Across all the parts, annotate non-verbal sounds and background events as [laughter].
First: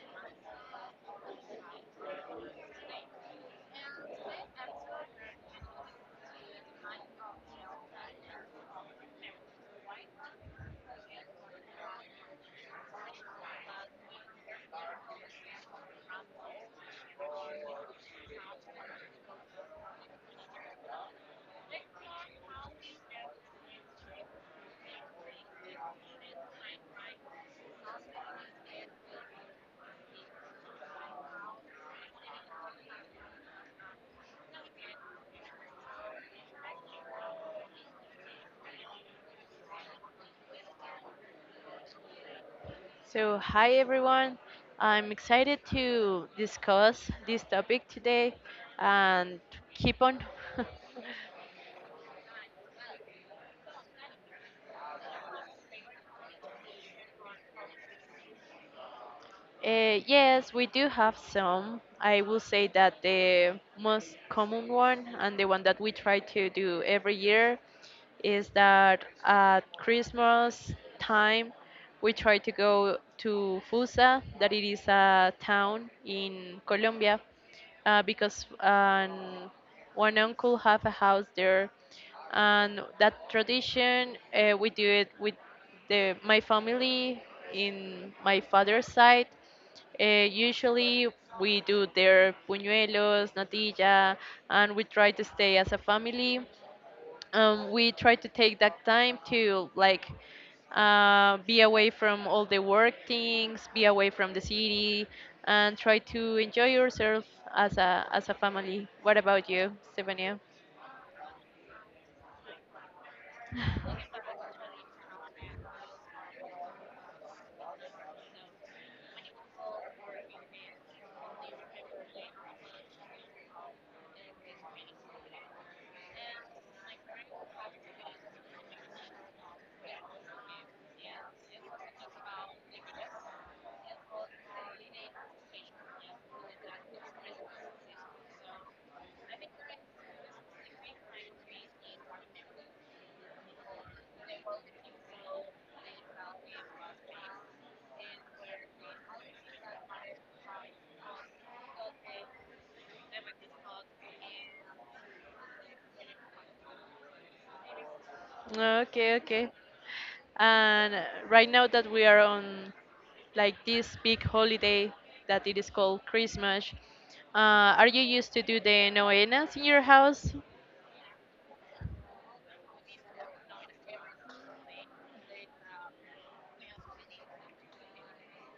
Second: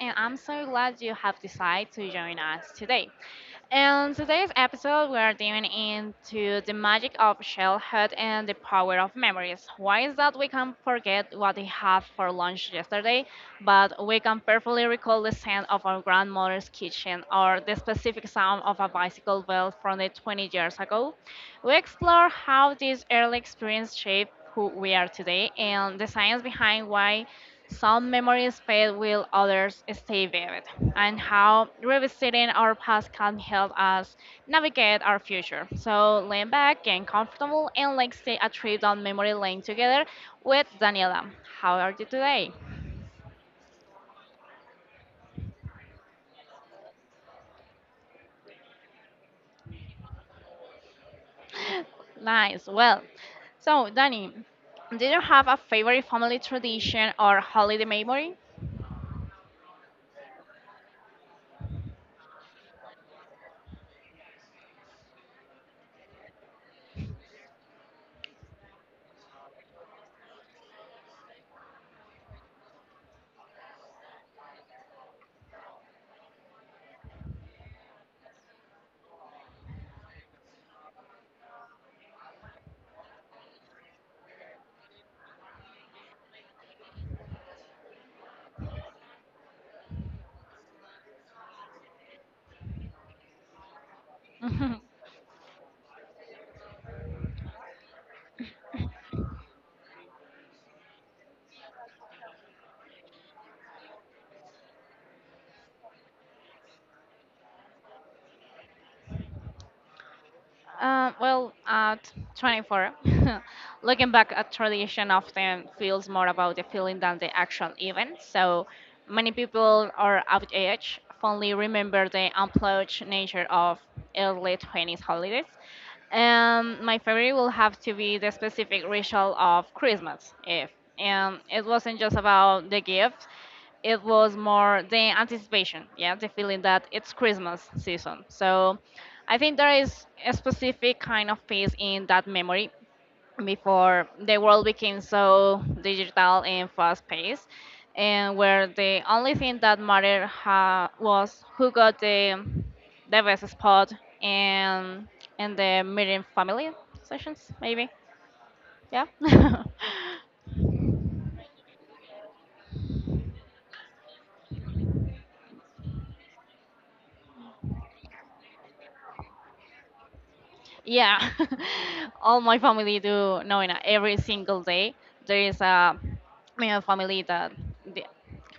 and I'm so glad you have decided to join us today. In today's episode, we are diving into the magic of childhood and the power of memories. Why is that we can forget what we had for lunch yesterday, but we can perfectly recall the scent of our grandmother's kitchen or the specific sound of a bicycle bell from the 20 years ago? We explore how these early experiences shape who we are today and the science behind why some memories fade while others stay vivid, and how revisiting our past can help us navigate our future. So lean back, get comfortable, and let's take a trip down memory lane together with Daniela. How are you today? Hi everyone. I'm excited to discuss this topic today and keep on. [laughs] Nice. Well, so Danny, do you have a favorite family tradition or holiday memory? Yes, we do have some. I will say that the most common one and the one that we try to do every year is that at Christmas time we try to go to Fusa, that it is a town in Colombia, because one uncle have a house there, and that tradition we do it with the my family in my father's side, usually we do their puñuelos, natilla, and we [laughs] try to stay as a family. We try to take that time to like be away from all the work things, be away from the city, and try to enjoy yourself as a family. What about you, Stefania? Well, at 24, [laughs] looking back at tradition often feels more about the feeling than the actual event. So many people are of age fondly remember the unplugged nature of early 20s holidays. My favorite will have to be the specific ritual of Christmas Eve. And it wasn't just about the gift, it was more the anticipation, yeah, the feeling that it's Christmas season. So I think there is a specific kind of peace in that memory before the world became so digital and fast paced, and where the only thing that mattered was who got the best spot and, and the meeting family sessions, maybe. Yeah. Okay, okay. [laughs] And right now that we are on like this big holiday that it is called Christmas, are you used to do the novenas in your house? Yeah, [laughs] all my family do knowing that every single day there is a you family that they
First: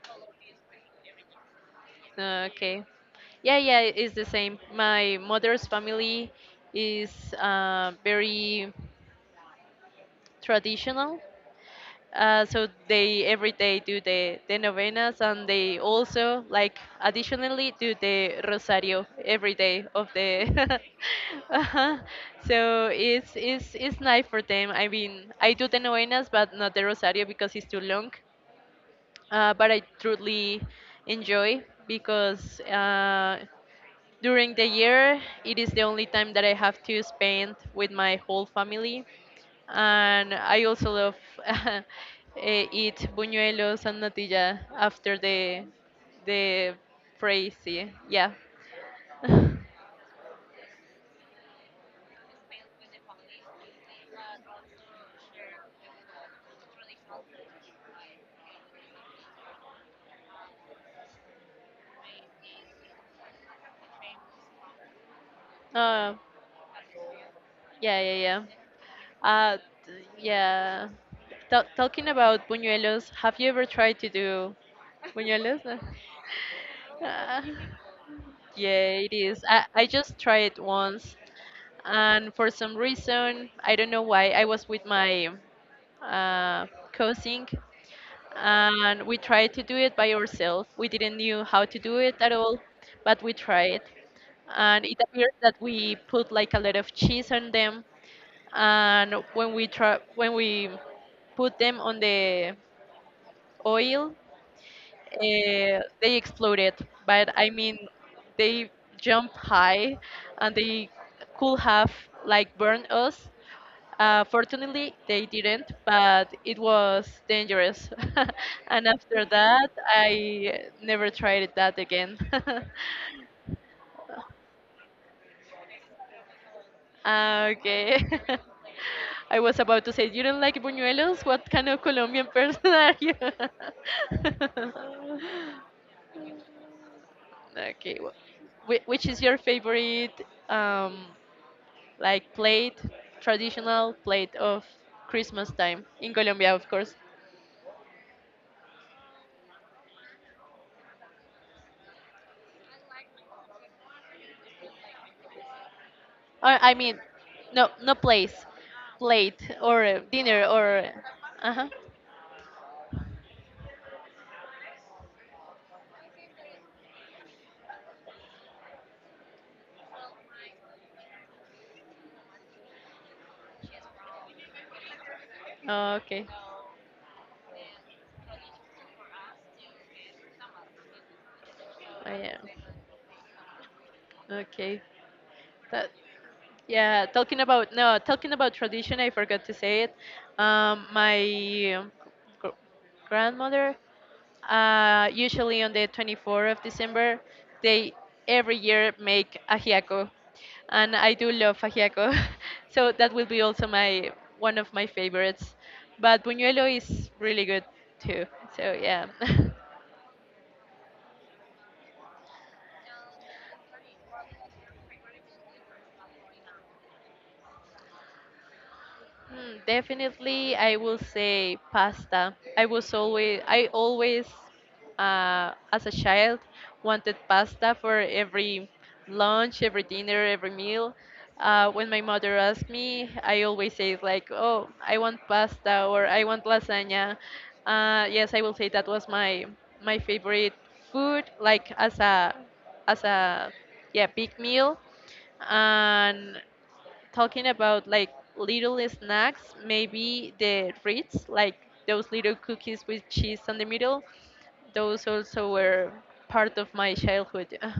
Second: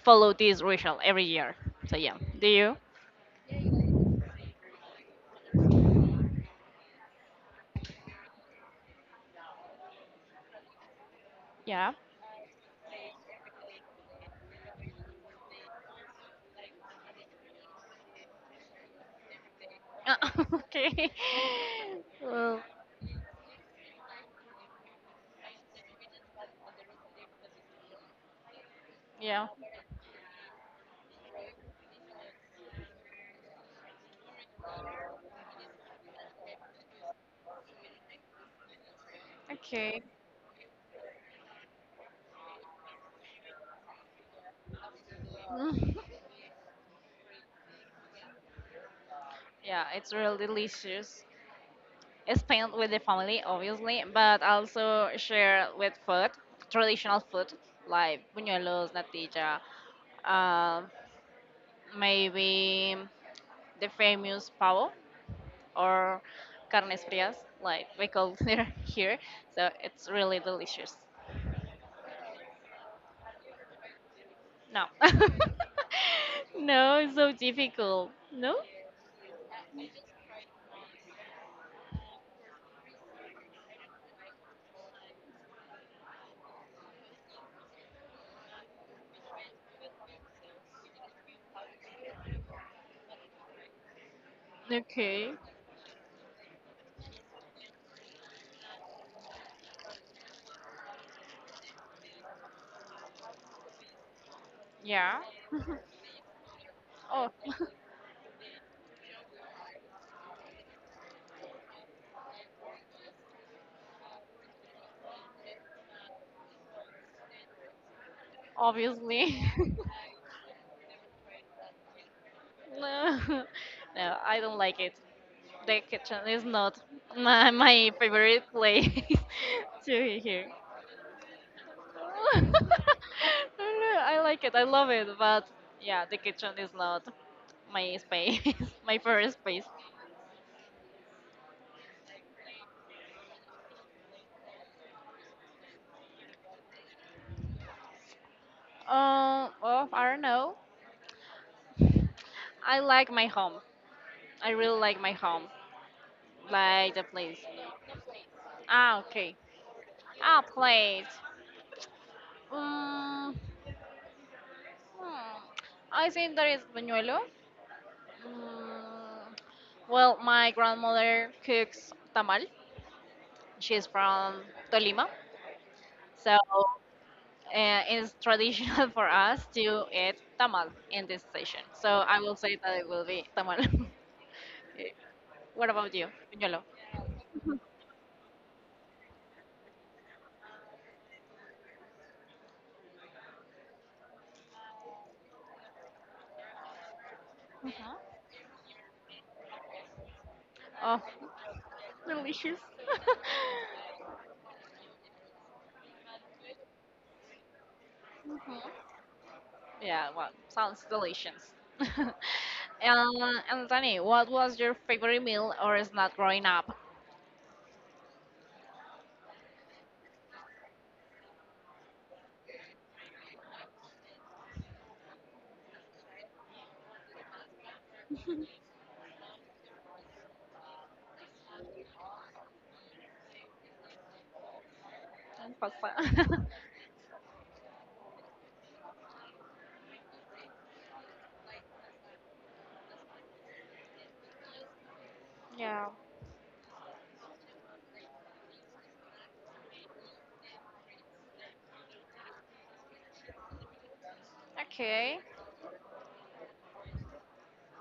follow this ritual every year. So yeah, do you? Okay. Yeah, yeah, it's the same. My mother's family is very traditional. Yeah. So they every day do the novenas and they also like additionally do the rosario every day of [laughs] the Okay. [laughs] uh-huh. Well, So it's nice for them. I mean, I do the novenas but not the rosario because it's too long. yeah. But I truly enjoy because, during the year, it is the only time that I have to spend with my whole family. Okay. And I also love, [laughs] uh, eat buñuelos and natilla after the [laughs] Mm. the phrase. Yeah. Yeah. [laughs] Yeah, it's really delicious. Spend with the family, obviously, but also share with food, traditional food like buñuelos, natilla, uh, maybe. The famous pavo Uh, or carnes frias, like yeah, we yeah, call [laughs] it yeah. here. Uh, So it's t- really yeah. delicious. Talking about buñuelos, have you ever tried to do No. [laughs] buñuelos? No, [laughs] it's so Uh, difficult. No? yeah, it is. I just tried it once and for some reason I don't know why. I was with my, uh, cousin, and we tried to do it by ourselves. We didn't knew how to do it at all, but we tried, and it appears Okay. that we put like a lot of cheese on them. And when we put them on the oil, Yeah. They exploded, Oh, but I [laughs] mean, they jumped high and they could have like burned us. Fortunately, they didn't, but it was dangerous. [laughs] And after obviously. [laughs] that, I never tried that again. [laughs] No. [laughs] No, I don't like it. The kitchen is not my Okay. [laughs] favorite place [laughs] I was about to to say, be you don't here. like buñuelos? What kind of Colombian [laughs] I person are you? don't know, I like it. I love it. But [laughs] yeah, the kitchen is not my Okay. space, [laughs] my Which is your first space. favorite, like plate, traditional plate of Christmas time in Colombia, of course? Well, I don't know. I like my home. I really like my home, Or I like mean, the place. no, no place, Ah, okay. plate or Ah, dinner or. plate. Uh huh. Mm, hmm. I think there is buñuelo. Mm, well, my grandmother cooks tamal. She's from Tolima, Oh, okay. so uh, it's traditional [laughs] for us to eat tamal in this station. So Oh, I will yeah. say that it will be tamal. Okay. [laughs] Eh, what That. about you, Piñolo? Yeah. Talking about, no. Talking about tradition, I forgot to say it. My gr- grandmother, usually on the 24th of December, Mhm. they every year make ajiaco, and Oh, I do love ajiaco. delicious. [laughs] So that will be also [laughs] my one of my favorites. But buñuelo is really good too. So yeah. [laughs] Yeah, well, sounds delicious. [laughs] Anthony, what was your favorite meal or snack growing up? Hmm, definitely, I will say pasta. I always, as a child, wanted pasta for every lunch, every dinner, every meal. When my mother asked me, I always say like, "Oh, I want And pasta" or "I want pasta. lasagna." Yes, I will say that was my favorite food, like as a yeah big meal. [laughs] Yeah. And talking about like little snacks, maybe the Ritz, like those little cookies with cheese on the middle, those Okay. also were part of my childhood. [sighs]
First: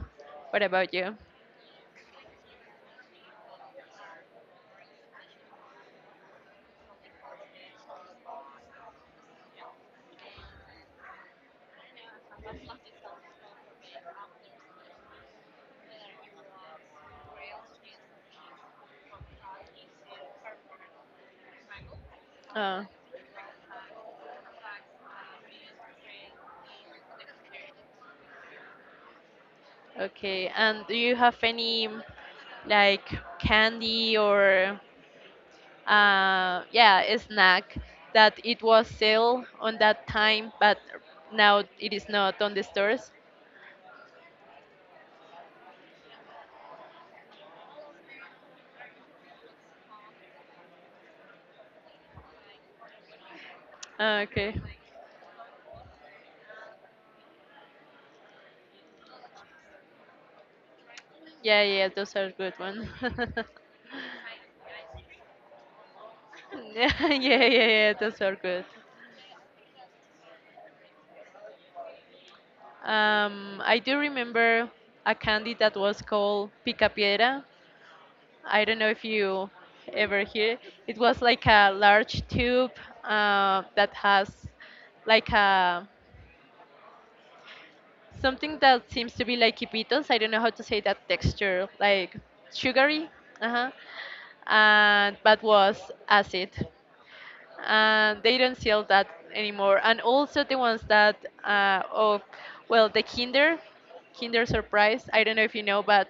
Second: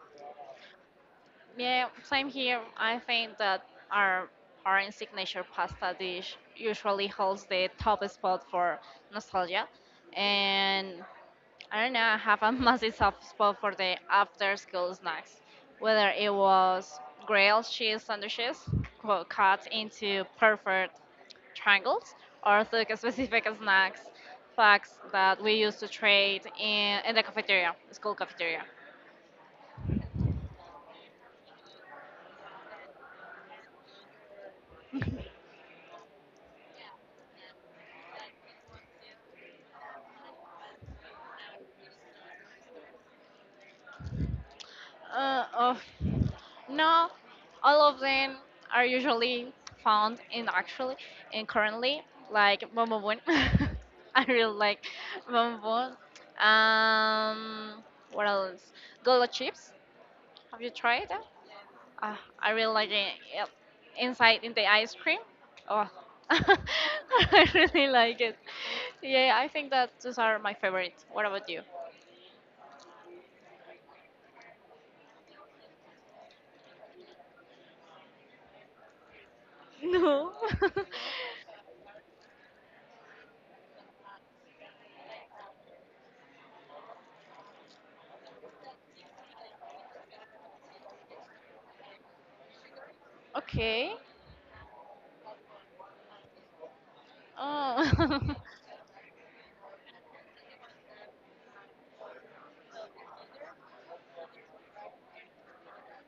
What about you? Yeah, same here. I think that our parent signature pasta dish usually holds the top spot for nostalgia. And I don't know, I have a [laughs] massive soft spot for the after school snacks, whether it was grilled cheese sandwiches cut into perfect triangles or Uh, took specific snacks packs that we used to trade in the cafeteria, school cafeteria. okay, and do you have any like candy or, yeah, a snack that it was sale on that time, but now it is not on the stores? Oh. No, all of them are usually found in actually and currently like Bon Bon Bon. [laughs] I really Okay. like Bon Bon. Bon. Um, what else? Golo chips. Have you tried that? Yeah, yeah, those Uh, are I good really one. like it. [laughs] Yep. Inside in the ice cream. Oh, [laughs] [laughs] Yeah, yeah, I yeah, really yeah, those like are it. good. Yeah, I think that those are my favorites. What about you? [laughs] I do remember a candy that was called Picapiedra. I don't know if you ever No. hear. It [laughs] It was like a large tube, that has like a something that seems to be like hipitos. I don't know how to say that texture, like sugary. Uh-huh, uh huh. Okay. And but was acid. Oh. And they don't sell that anymore. And also the ones that, of well the Kinder Kinder Surprise. I don't know if you know, but,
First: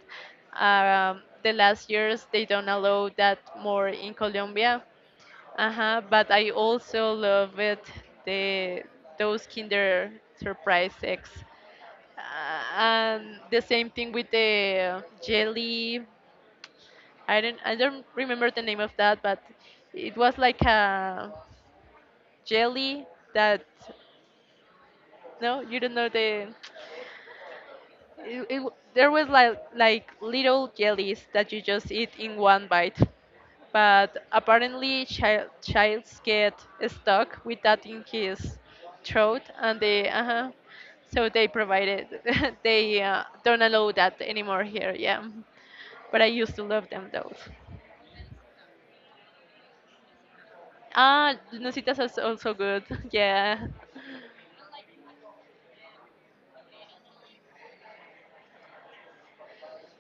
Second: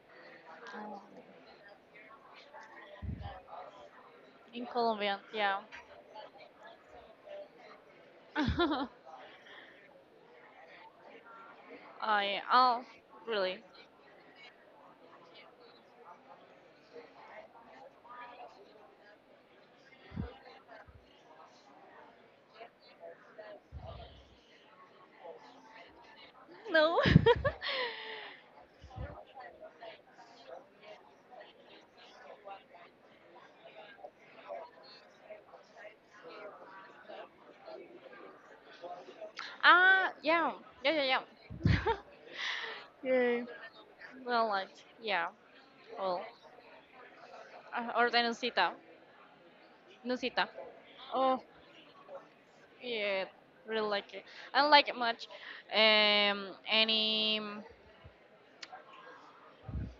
[laughs] the last years they don't allow that more in In Colombia. Colombian, yeah. Uh-huh, but I also love it the [laughs] those Kinder Surprise eggs. I Uh, oh and really? the same thing with the jelly. I don't remember the name of that, but it was like a jelly that, no you don't know No. [laughs] There was like little jellies that you just eat in one bite, but apparently childs get stuck with that in his throat and they Ah, uh huh, yeah, yeah, yeah, yeah. so they provided. [laughs] They, [laughs] Yeah. don't allow that Well, anymore like, here. Yeah, yeah. but Well, I used to love them though. Or the Nusita, Nusita. Ah, Oh, nusitas is also good. [laughs] yeah. Yeah, Really like it. I don't like it much. Any mm,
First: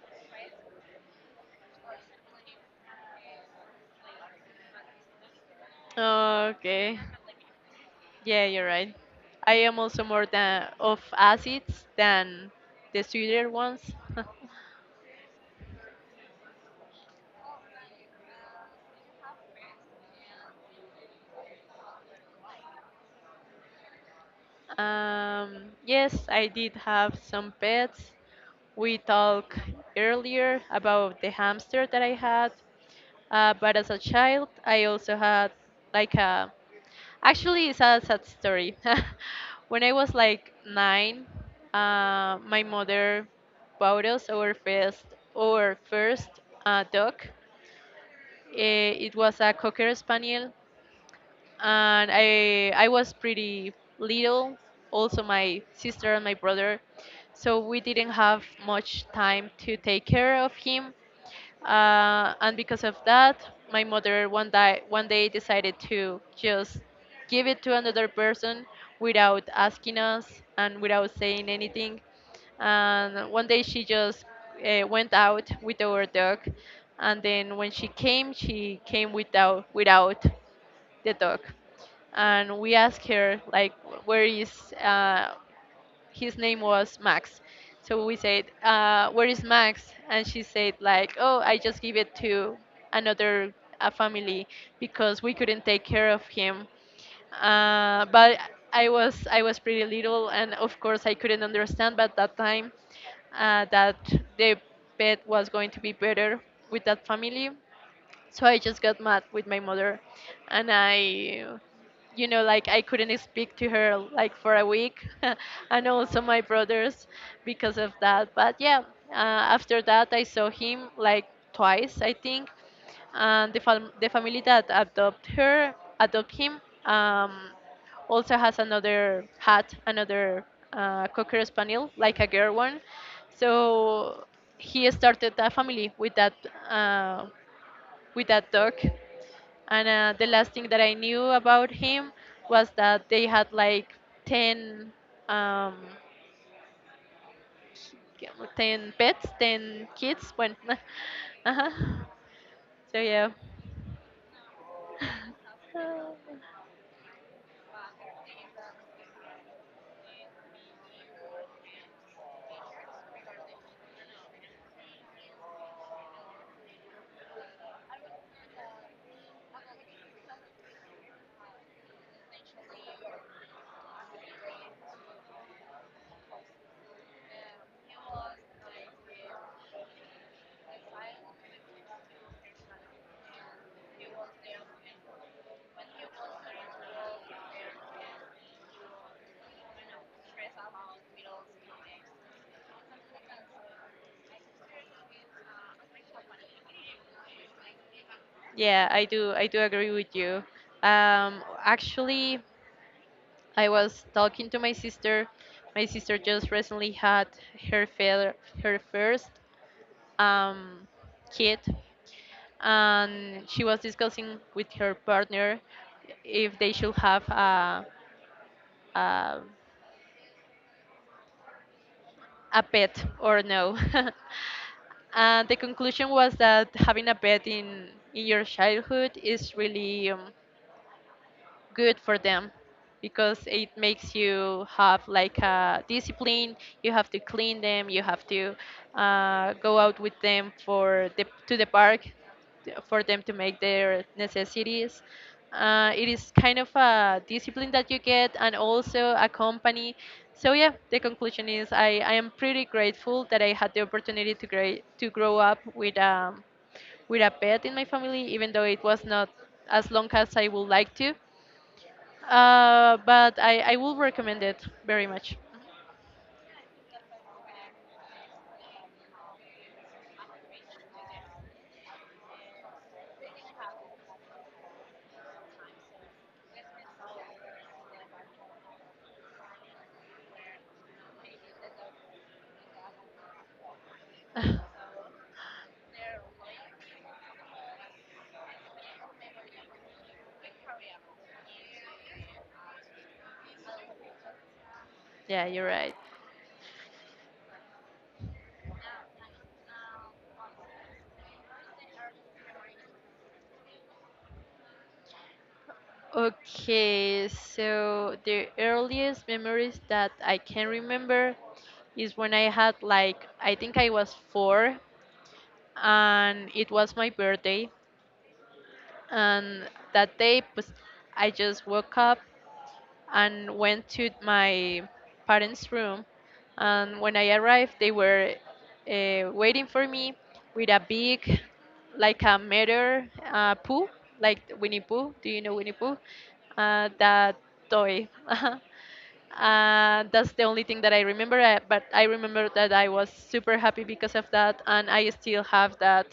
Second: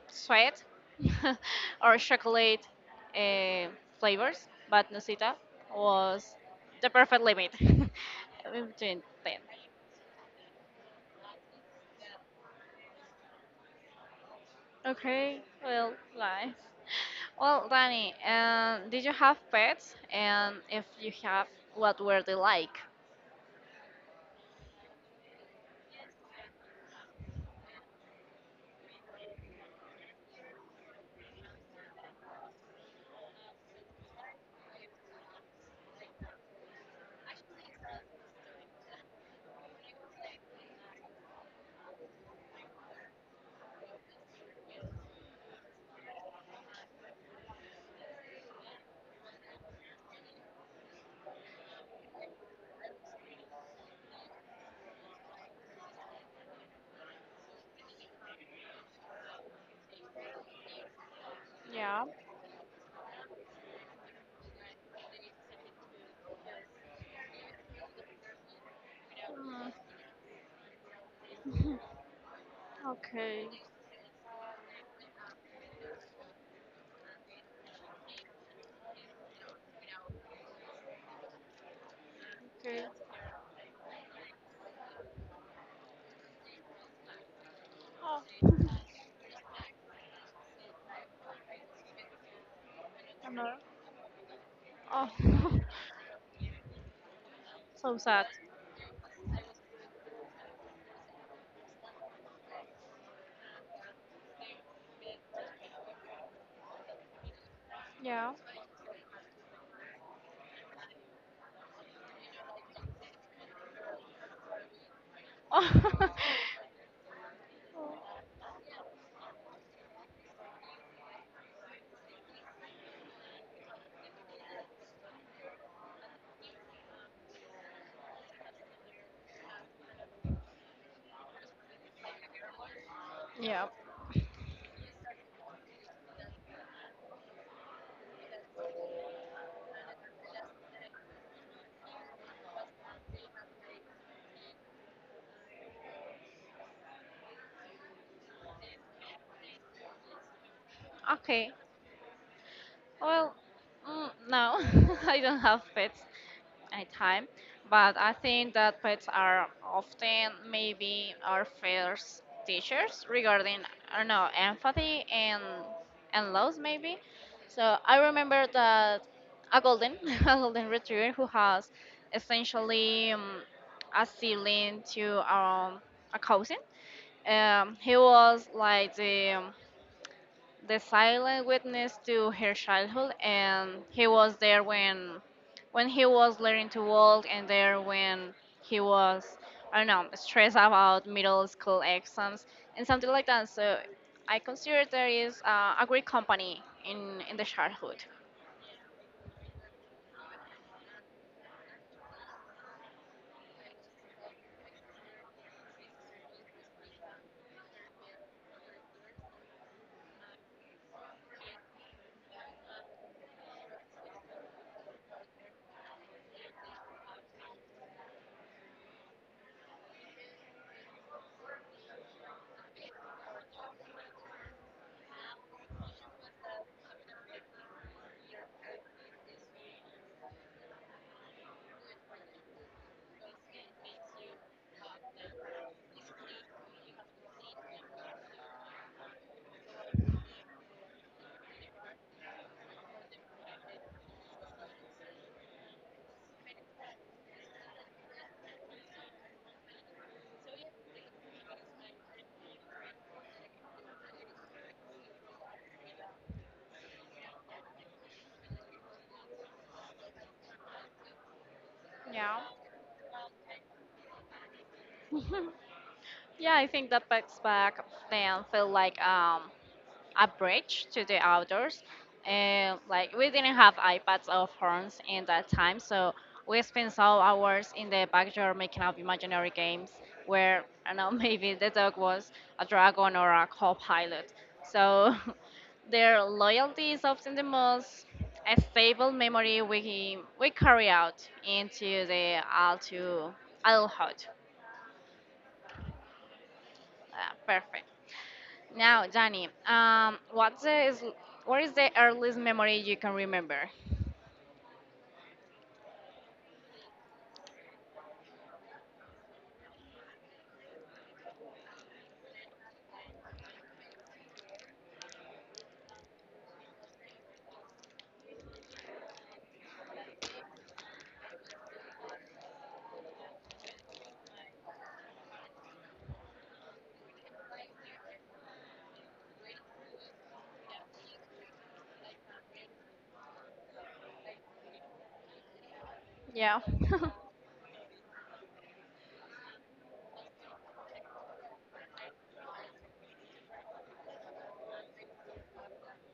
sweat [laughs] or chocolate uh, flavors, but Nusita was the okay. perfect limit [laughs] Yeah, you're right. between them. I am also more than of acids than the sweeter ones. Okay, well, nice. [laughs] Well, Danny, did you have pets? And if you have, what were they like? [laughs] Yes, I did have some pets. We talked earlier about the hamster that I had, but as a child, I also had like a. Actually, it's a sad story. [laughs] When I was like nine, my mother bought us our first, dog. Eh, it was a cocker spaniel, and I was pretty little. Also, my sister and my brother, so we didn't have much time to take care of him, Yeah. And because of that, my mother one day decided to just give it to another person without Mm, asking us and without saying anything. And one okay. day she just, went out with our dog, and then when she came without the dog, and we Okay. asked her like where is, uh, his name was Max. So we said, Oh, "Where is Max?" And she said, "Like, oh, I just give it to another, another. a family Oh, because we couldn't take care of him." [laughs] so sad. But I was pretty little, and of course I couldn't understand. But that time, that the pet was going to be better with that family. Yeah. So I just got mad with my mother, and I, you know, like I couldn't speak to her like for a week. [laughs] And Oh, [laughs] also my brothers, because of that. But yeah, after that I saw him like twice I think, and the family that adopt him, also has another, cocker spaniel like a girl one, Yeah. so he started a family with that, uh, with that dog. And, the last thing that I knew about him was that they had like 10, um, 10 pets, 10 kids. When, [laughs] Okay. uh-huh. So, yeah. Well, [laughs] mm, no, [laughs] I don't have pets. Anytime. But I think that pets are often maybe our first teachers regarding I don't know empathy and loss maybe. So I remember that a golden [laughs] a golden retriever who has essentially a sibling to a cousin. He was like the silent witness to her childhood and he was there when he was learning to walk and there when he was I don't know stressed about middle school exams and something like that. So I consider there is a great company in the childhood. Yeah, I do. I do agree with you. Actually, I was talking to my sister. My sister just recently had her fair, her first, um, kid, and she was discussing with her partner if they should have a, a pet or no. [laughs] And the conclusion was that having a pet in your childhood is really, good for them, because it makes you have like a discipline. You have to clean them, you have to, go out with them for the to the park for them to make their necessities. It is kind of a discipline that you get, and also a company. So yeah, the conclusion is I am pretty grateful that I had the opportunity to, to grow up with, with a pet in my family, even though it was not as long as I would like to. Yeah, But I will recommend it very much. [laughs] yeah. I think that backs back then felt like a bridge to the outdoors. And like we didn't have iPads or phones in that time, so we spent some hours in the backyard making up imaginary games where I don't know [laughs] maybe the dog was a dragon or a co-pilot. [laughs] So [laughs] their loyalty is often the most stable memory we carry out into the adult adulthood. Yeah, you're right. Perfect. Now, Danny, what is the earliest memory you can remember? Okay, so the earliest memories that I can remember is when I had, like I think I was four, and it was my birthday. And that day pues, I just woke up and went to my parents' room. And when I arrived, they were, waiting for me with a big, like a meter, poo, like Winnie Pooh. Do you know Winnie Pooh? Yeah. [laughs] That toy. [laughs] That's the only thing that I remember. But I remember that I was super happy because of that, and I still have that,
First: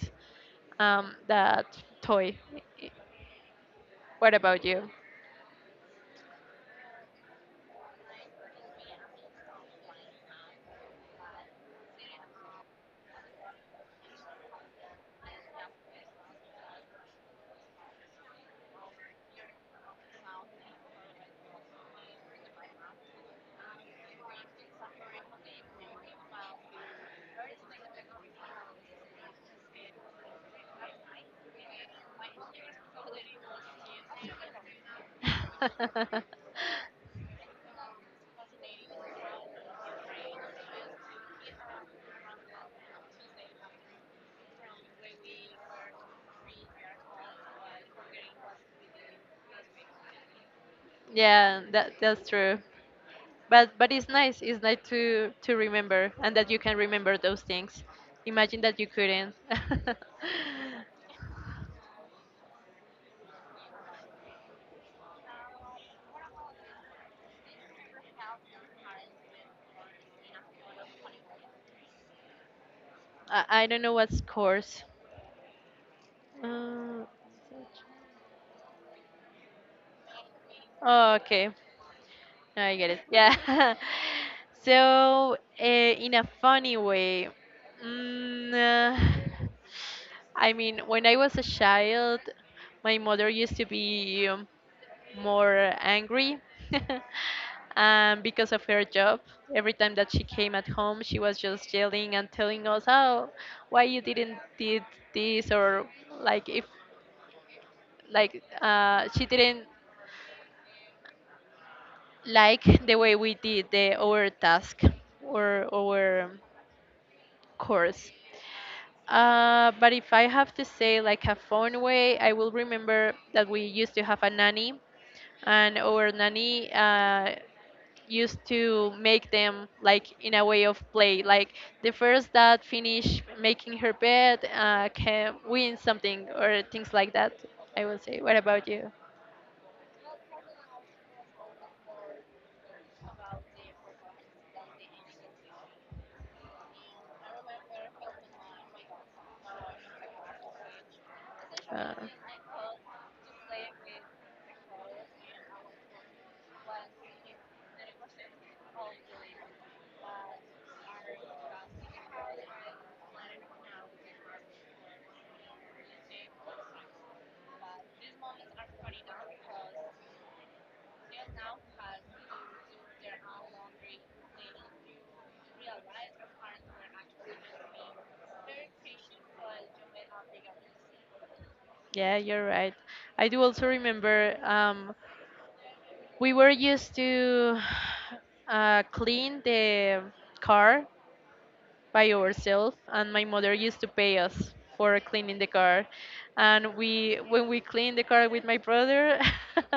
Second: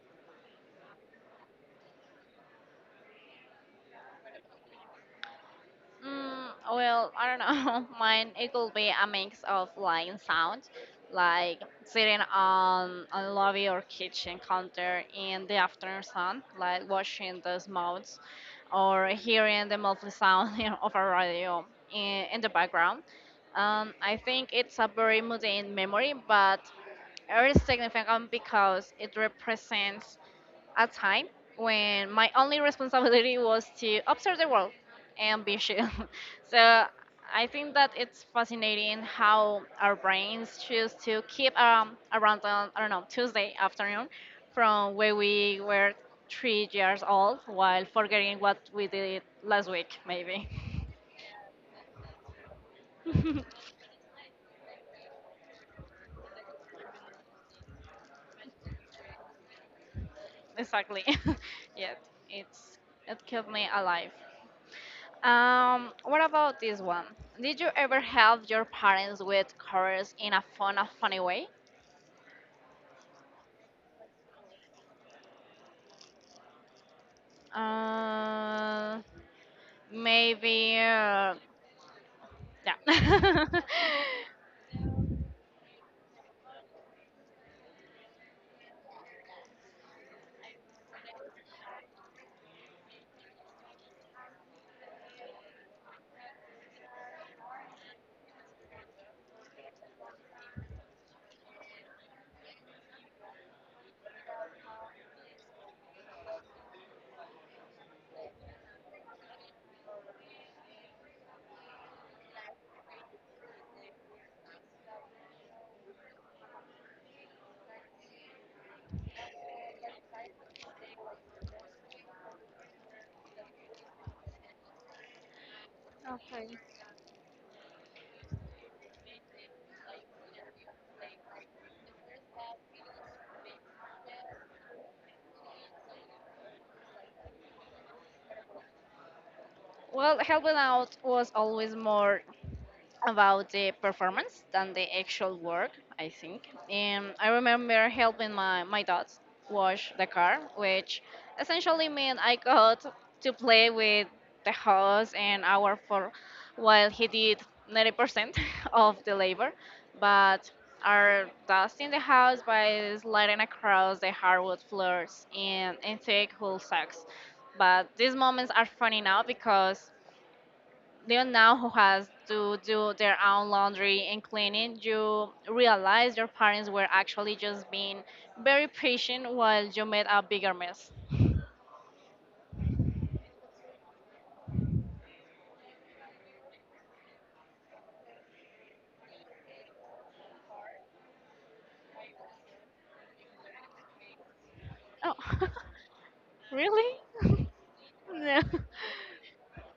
that toy. What about you? Mm, well, I don't know. [laughs] Mine it could be a mix of like sound, like sitting on lobby or kitchen counter in the afternoon sun, like watching those modes, or hearing the muffled sound [laughs] you know, of a radio in the background. I think it's a very mundane memory, but it is significant because it represents a time when my only responsibility was to observe the world and be chill. [laughs] So [laughs] I think that it's fascinating how our brains choose to keep around, on, I don't know, Tuesday afternoon from when we were 3 years old while forgetting what we did last week, maybe. Yeah, that that's true. [laughs] But it's nice. It's nice to remember and that you can remember those things. Imagine that you couldn't. [laughs] Exactly. [laughs] Yes, it's, it kept me alive. What about this one? Did you ever help your parents with chores in a fun, a funny way? I don't know what's course. Uh, Uh, maybe. oh, okay. No, I get it. Yeah. Yeah. [laughs] So, in a funny way, mm, uh, I mean, when I was a child, my mother used to be, more angry. [laughs] Because of her job, every time that she came at home, she was just yelling and telling us, "Oh, why you didn't did this?" Or like if like, she didn't like the way we did the our task or our course. But if I have to say like a fun way, I will remember that we used to have a nanny, and our nanny used to make them like in a way of play. Like the first that finish making her bed can win something or things like that. I will say. What about you? [laughs] Well, helping out was always more about the performance than the actual work, I think. And I remember helping my dad wash the car, which essentially Uh, meant I got to play with the house an hour for while he did 90% [laughs] of the labor. But are dusting the house by sliding across the hardwood floors and thick wool sacks. But these moments are funny now because they now who has to do their own laundry and cleaning, you realize your parents were actually just being very patient while you made a bigger mess. yeah, you're right. I do also remember. We were used to clean the car by ourselves, and my mother used to pay us for Oh, cleaning the car. [laughs] And we, when really? we clean the car with my [laughs] brother, [laughs]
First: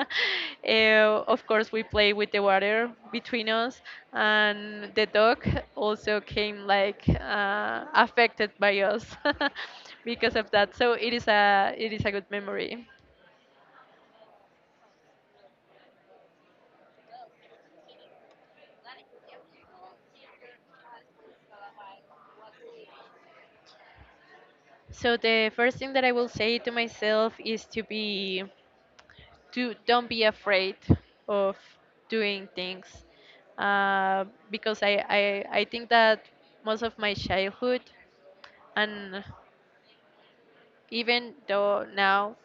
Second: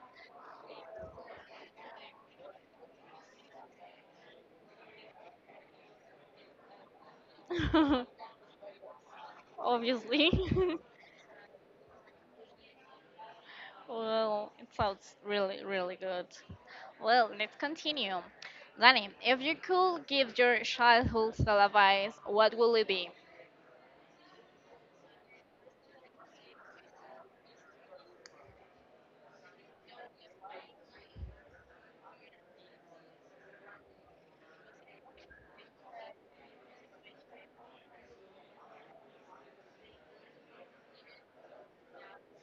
eh, of course we play with the water between us, and the dog also came like No. affected by us [laughs] [laughs] Obviously. because of that. So it is a good memory. [laughs] Well, it sounds really, really good. Well, let's continue. Danny, if you could give your childhood self advice, what will it be? So the first thing that I will say to myself is to be do don't be afraid of doing things uh, because I think that most of my childhood and even though now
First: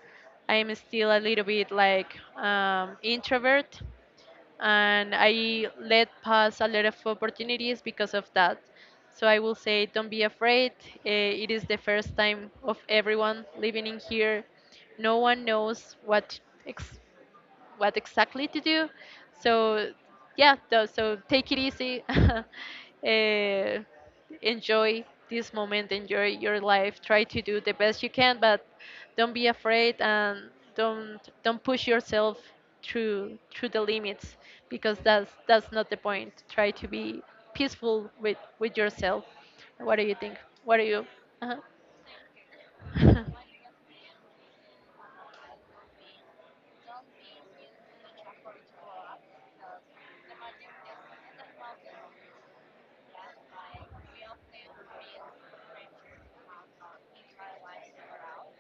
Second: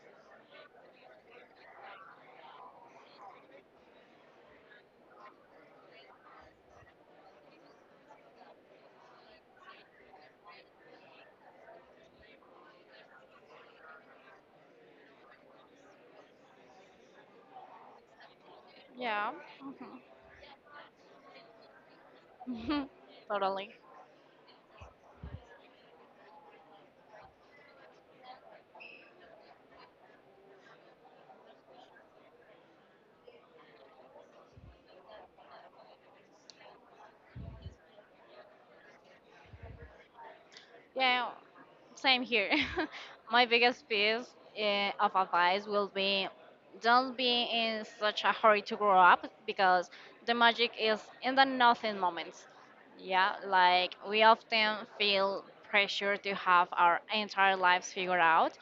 I'm still a little bit like introvert, and I let pass a lot of opportunities because of that. So I will say don't be afraid. Eh, it is the first time of everyone living in here. No one knows what ex- what exactly to do. Yeah, So yeah, so take it easy. [laughs] [laughs] totally. Enjoy this moment, enjoy your life. Try to do the best you can, but don't be afraid and don't push yourself through the limits, because that's not the point. Try to be peaceful with yourself. What do you think? What do you? Yeah, uh same here. [laughs] My [laughs] biggest piece of advice will be don't be in such a hurry to grow up because the magic is in the nothing moments. Yeah, like we often feel pressure to have our entire lives figured out,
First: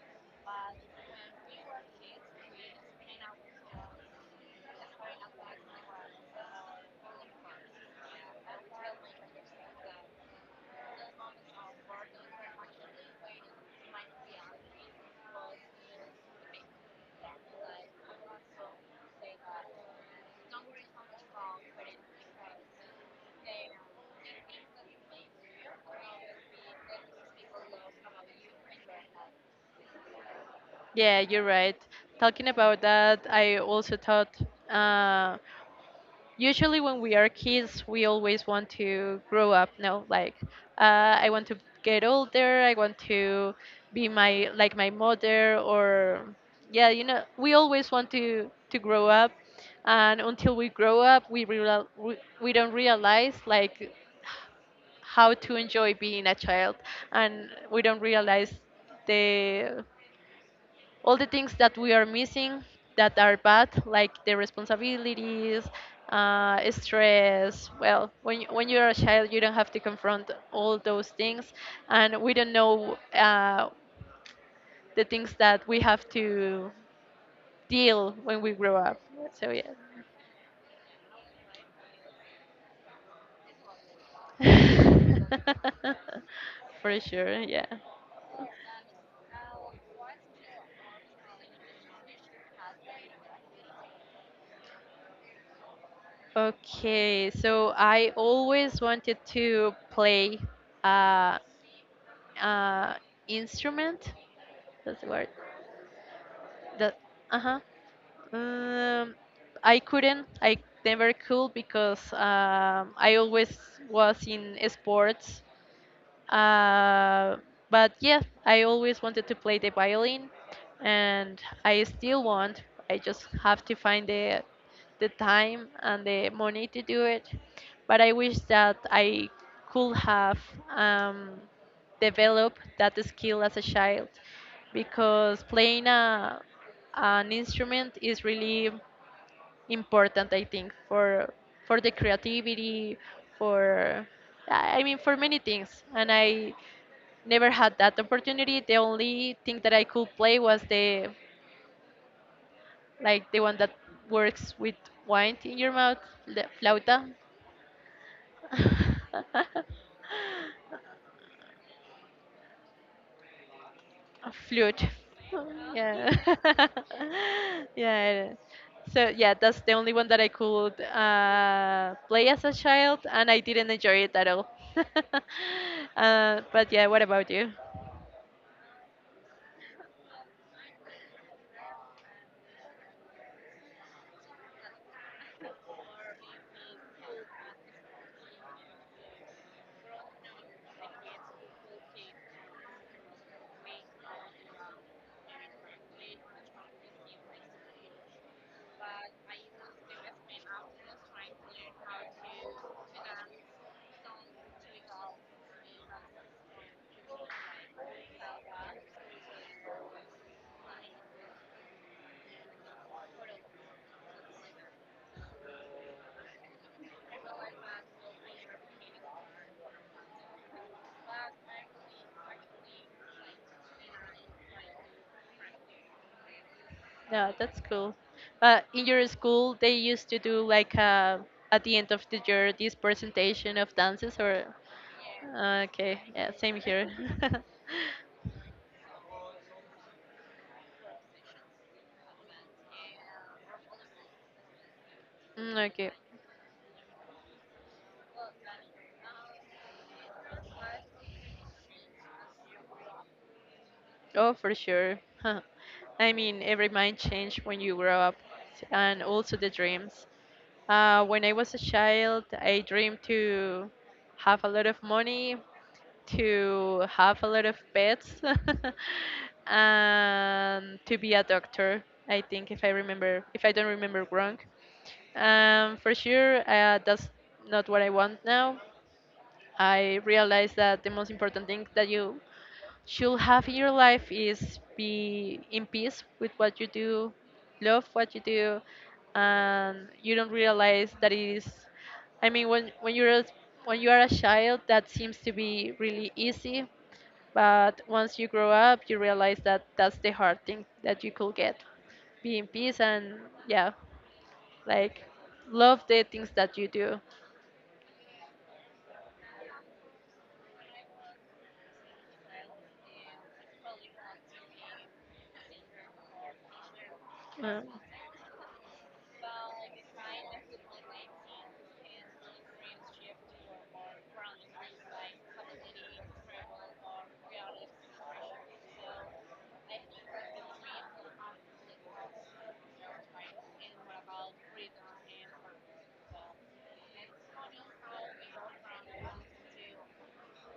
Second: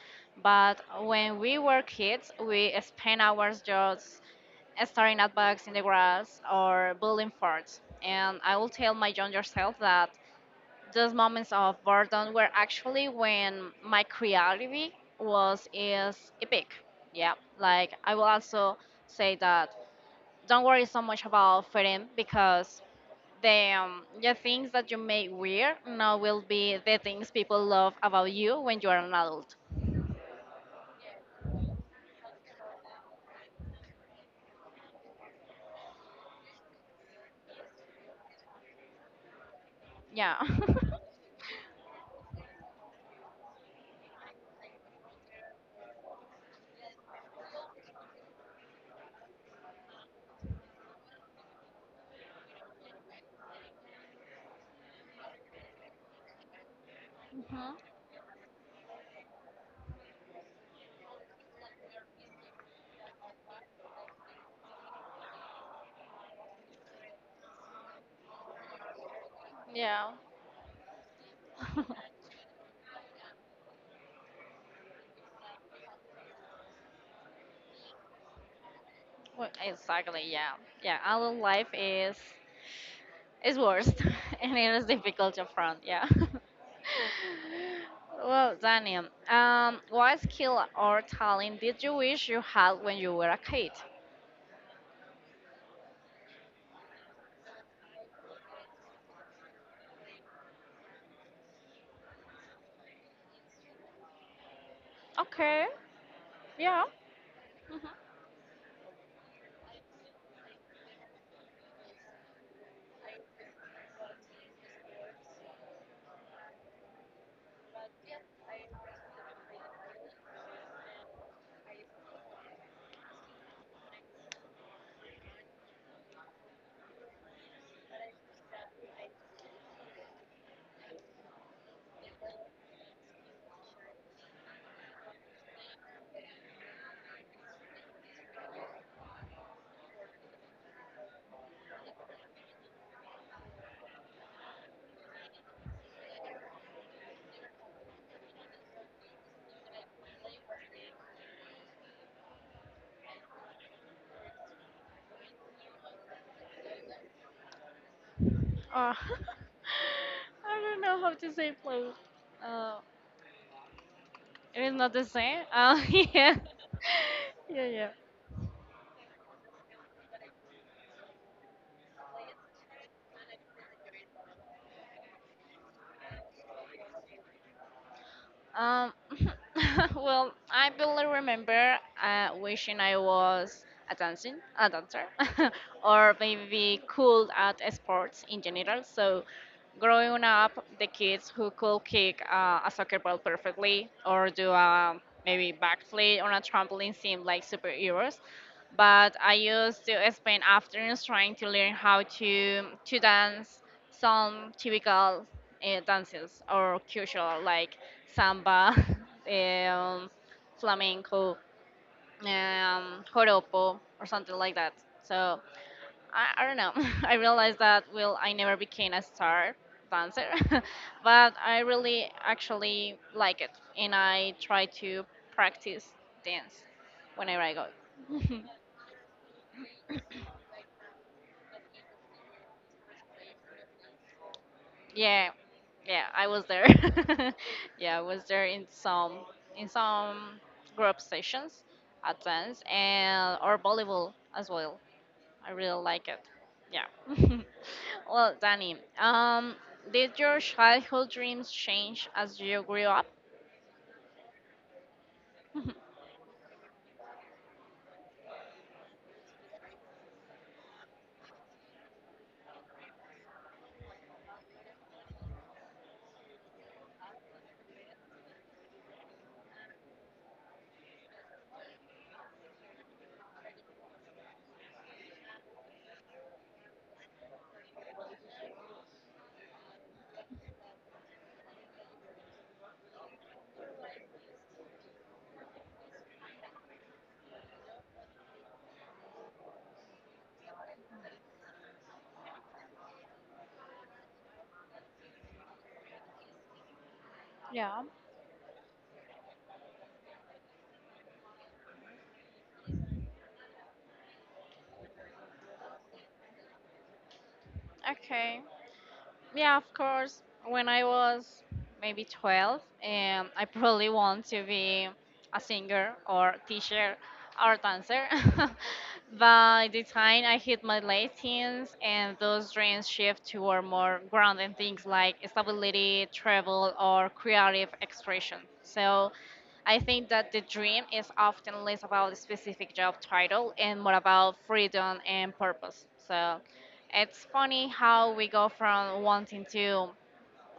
but when we were kids, we spent hours just staring at bugs in the grass or building forts. And I will tell my younger self that those moments of boredom were actually when my creativity was is epic. Yeah, like I will also say that don't worry so much about fitting because the things that you make weird now will be the things people love about you when you are an adult. Yeah, you're right. Talking about that, I also thought. Uh, Usually when we are kids we always want to grow up, no, like Yeah. [laughs] I want to get older, I want to be my like my mother, or yeah, you know, we always want to grow up, and until we grow up we we don't realize like how to enjoy being a child, and Mhm. we don't realize the all the things that we are missing that are bad, like the responsibilities, stress. Well, when you're a child, you don't have to Yeah. confront all those things, [laughs] and we don't know the things that we have to deal when we grow up. Well, So yeah. exactly. Yeah. Yeah. Adult life is it's worst, [laughs] and it is difficult to front. [laughs] Yeah. For sure, yeah. [laughs] Well, Daniel, what skill or talent did you wish you had when you were a kid? Okay, so I always wanted to play uh, uh, instrument. That's the word. Okay. Yeah. The uh-huh. Um, I couldn't. I never could because I always was in sports, uh, but yeah, I always wanted to play the violin, and I still want. I just have to find the time and the money to do it. But I wish that I could have um, developed that skill as a child, because playing a an instrument is really important. I think for the creativity, for, I mean, for many things, and I never had that opportunity. The only thing that I could play was the like the one that works with wine in your mouth, the flauta. Uh, [laughs] [laughs] I don't know how to say play. Uh, A it is flute. not the same. [laughs] Yeah, yeah. [laughs] [laughs] Yeah. Yeah. yeah, it is. So yeah, that's the only one that I could play as a child, and I didn't enjoy it at all. [laughs] But yeah, what about you? Um, [laughs] well, I barely remember wishing I was a dancing, a dancer, [laughs] or maybe cool at sports in general. So, growing up, the kids who could kick a soccer ball perfectly or do a maybe backflip on a trampoline seemed like superheroes. But I used to spend afternoons trying to learn how to dance some typical dances or cultural like samba, [laughs] um, flamenco, joropo, or something like that. So I don't know. [laughs] I realized that well, I never became a star dancer, [laughs] but I really actually like it, and I try to practice dance Yeah, whenever I that's go. cool. But in your school, they used to do like at the end of the year this presentation of dances, or Yeah, okay, yeah, I yeah, was same there. here. [laughs] [laughs] Yeah, I was there in some group sessions at dance and or volleyball as well. I Mm, really okay. like it. Yeah. [laughs] Well, Danny, did your childhood dreams change as you grew up? Oh, for sure. [laughs] [laughs] I mean, every mind change when you grow up, and also the dreams. When I was a child, I dreamed to have a lot of money, to have a lot of pets, [laughs] and to be a doctor. I think, if I remember, if I don't remember wrong, for sure, that's not what I want now. I realized that the most important thing that you should have in your life is be in peace with what you do, love what you do, and you don't realize that it is. I mean, when you are a child, that seems to be really easy, but Yeah. once you grow up, you realize that that's the hard thing that you could get. Be in peace and yeah, like, love the things that you do. Okay. Yeah, of course. When I was maybe 12, I probably want to be a singer or teacher or Um, dancer. [laughs] By the time I hit my late teens, and those dreams shift toward more grounded things like stability, travel, or creative expression. So I think that the dream is often less about a specific job title and more about freedom and purpose. So it's funny how we go from wanting to,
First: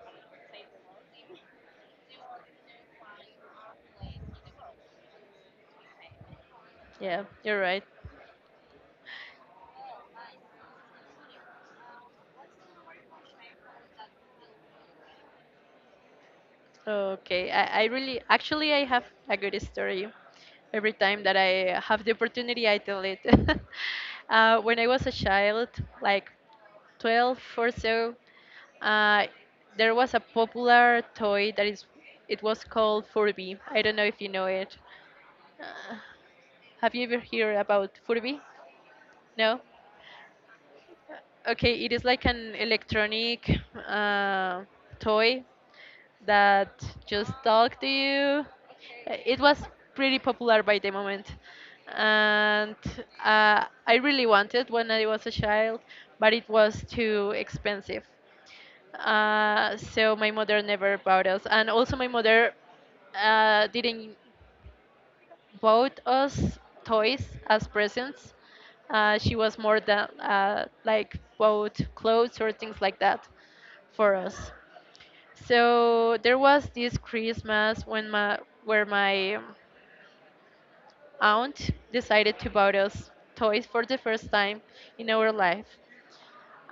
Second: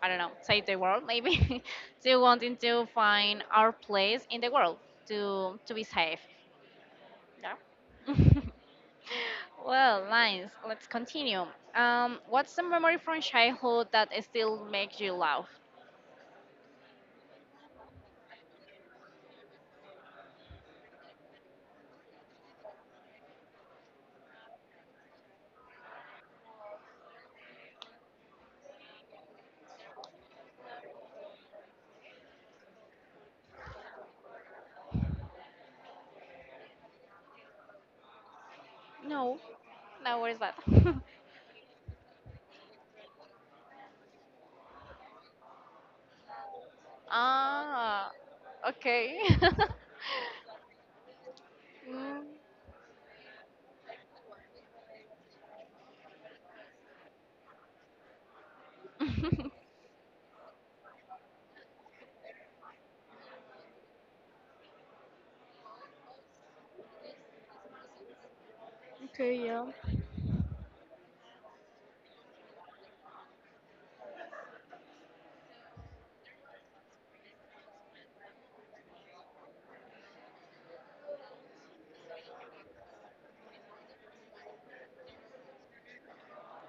I don't know, save the world maybe, [laughs] to wanting to find our place in the world to be safe. yeah, Yeah. you're right. [laughs] Well, nice. Let's continue. What's the memory from childhood that still makes you laugh? Okay, I really, actually, I have a good story. Every time that I have the opportunity, I tell it. [laughs] When I was a child, like 12 or so, uh, there was a popular toy that it was called Furby. I don't know if you know it. Uh, have you ever heard about Furby? No, No? no, what is that? Okay, it is like an electronic uh, toy that [laughs] just talk to Ah, you. Okay. It was [laughs] pretty popular by the moment, Mm. and I really wanted when I was a child, but it was too expensive. [laughs] So my mother never bought us, and also my mother didn't bought us toys as presents. She Okay, was yeah. more than like bought clothes or things like that for us. So there was this Christmas when my where my aunt decided to buy us toys for the first time in our life.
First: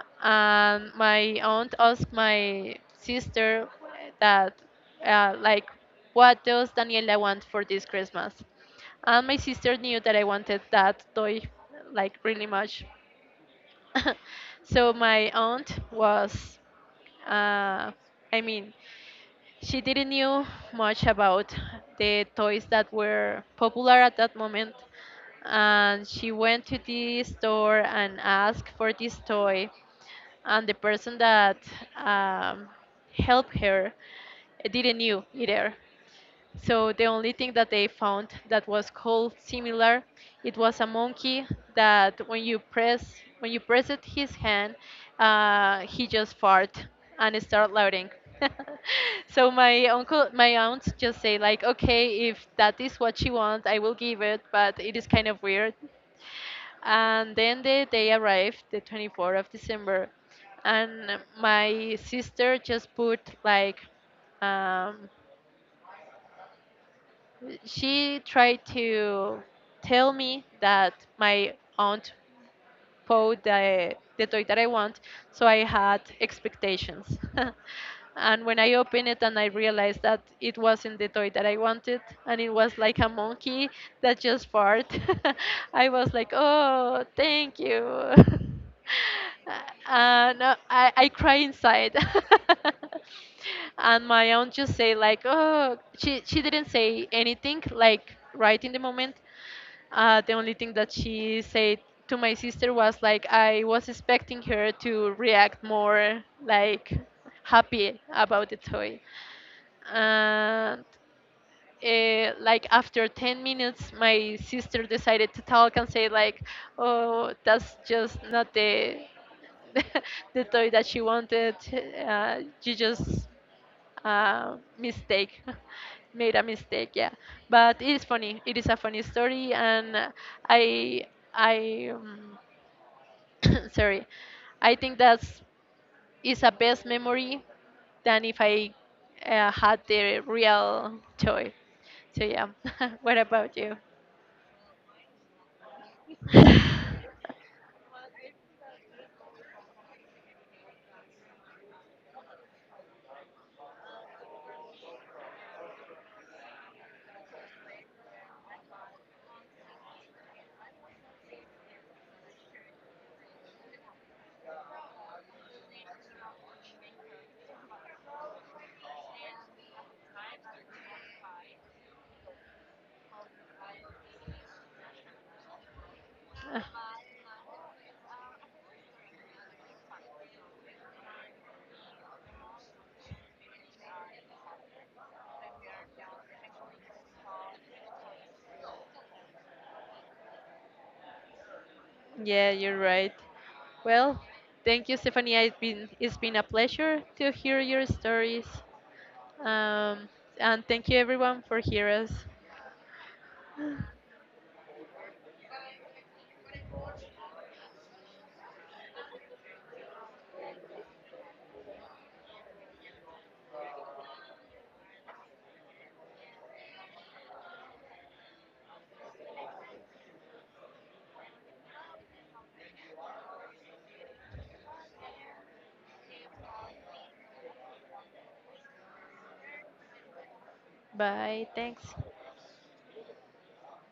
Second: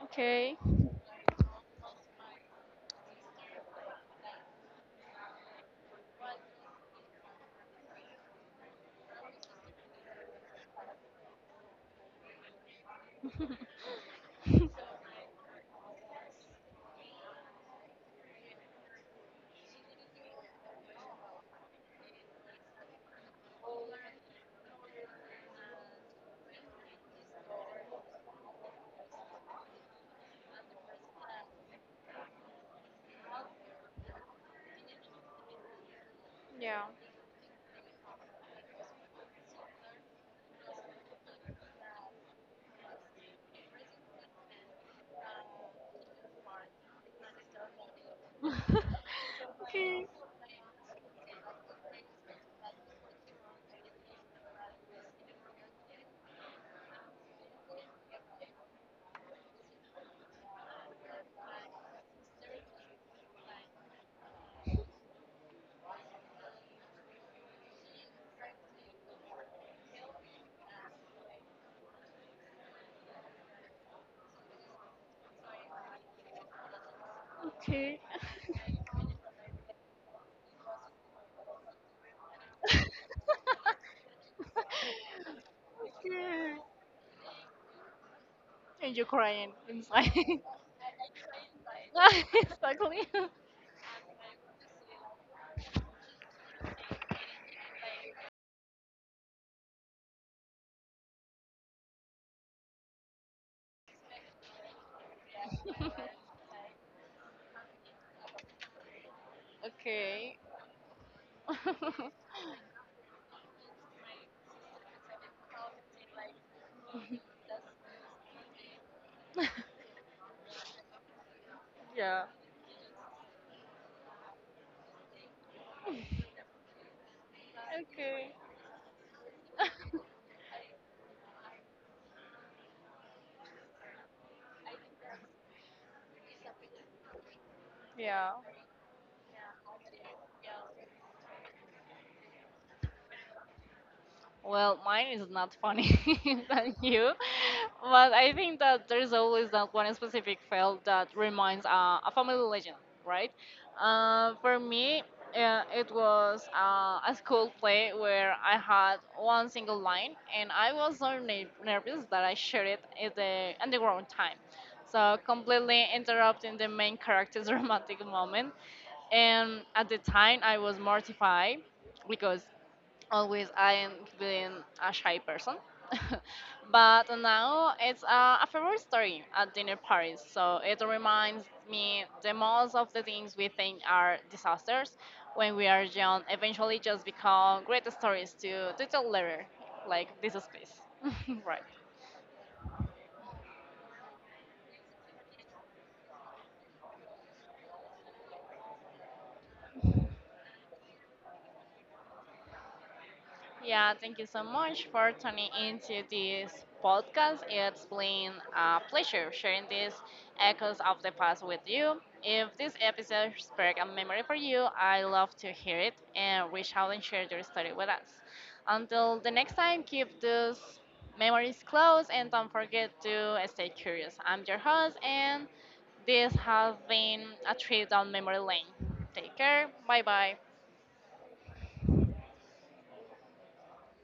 Okay, And my aunt asked my sister that like, what does Daniela want for this Christmas? And my sister knew that I wanted that toy like really much. [laughs] So my aunt was, uh, I mean, she didn't knew much about the toys that were popular at that moment, and she went to the store and asked for this toy, and the person that um, helped her didn't knew either. yeah. So the only thing that they found that was called similar, it was a monkey that when you press it his hand, he just fart and start louding. [laughs] [laughs] So Okay. My aunt just say like, okay, if that is what she wants I will give it, but it is kind of weird. And then the day arrived the 24th of December, and my sister just put like, um, she tried to tell me that my aunt bought the toy that I want, so I had expectations. Okay. [laughs] And when I opened it and I realized that it wasn't the toy that I wanted, and it was like a [laughs] monkey that just farted, [laughs] I was like, Yeah. oh, thank you. And you're [laughs] crying inside. No, I cry inside. [laughs] Exactly. [laughs] And my aunt just say like, oh, she didn't say anything like right in the moment. The only thing that she said to my sister was like, I was expecting her to react more like happy about the toy, Okay. and [laughs] like after 10 minutes, my sister decided to talk and say like, oh, that's just not the [laughs] the toy that she wanted. Yeah. You just mistake [laughs] made a mistake, yeah. But it is Okay. funny, it is a funny story, and [laughs] I I [coughs] sorry, I think that's is a best memory than Yeah. if I had the real toy. So yeah. [laughs] What about you? Well, mine is not funny [laughs] than you, but I think that there's always that one specific fail that reminds a family legend, right? For me, it was a school play where I had one single line, and I was so nervous that I shared it at the wrong time, so completely interrupting the main character's [laughs] romantic moment. And at the time, I was mortified because always I am been a shy person. [laughs] [laughs] But now it's a favorite story at dinner parties. So it reminds me the most of the things we think are disasters when we are young eventually just become great stories to tell later. Like this is space. [laughs] Right. Yeah, you're right. Well, thank you, Stephanie, it's been a pleasure to hear your stories. Um, and thank you everyone for hearing us. Yeah, thank you so much for tuning into this podcast. It's been a pleasure sharing these echoes of the past with you. If this episode sparked a memory for you, I love to hear it and reach out and share your story with us. Until the next time, keep those memories close and don't forget to stay curious. I'm your host, and this has been a trip down memory lane. Take care. Bye bye. Bye. Thanks.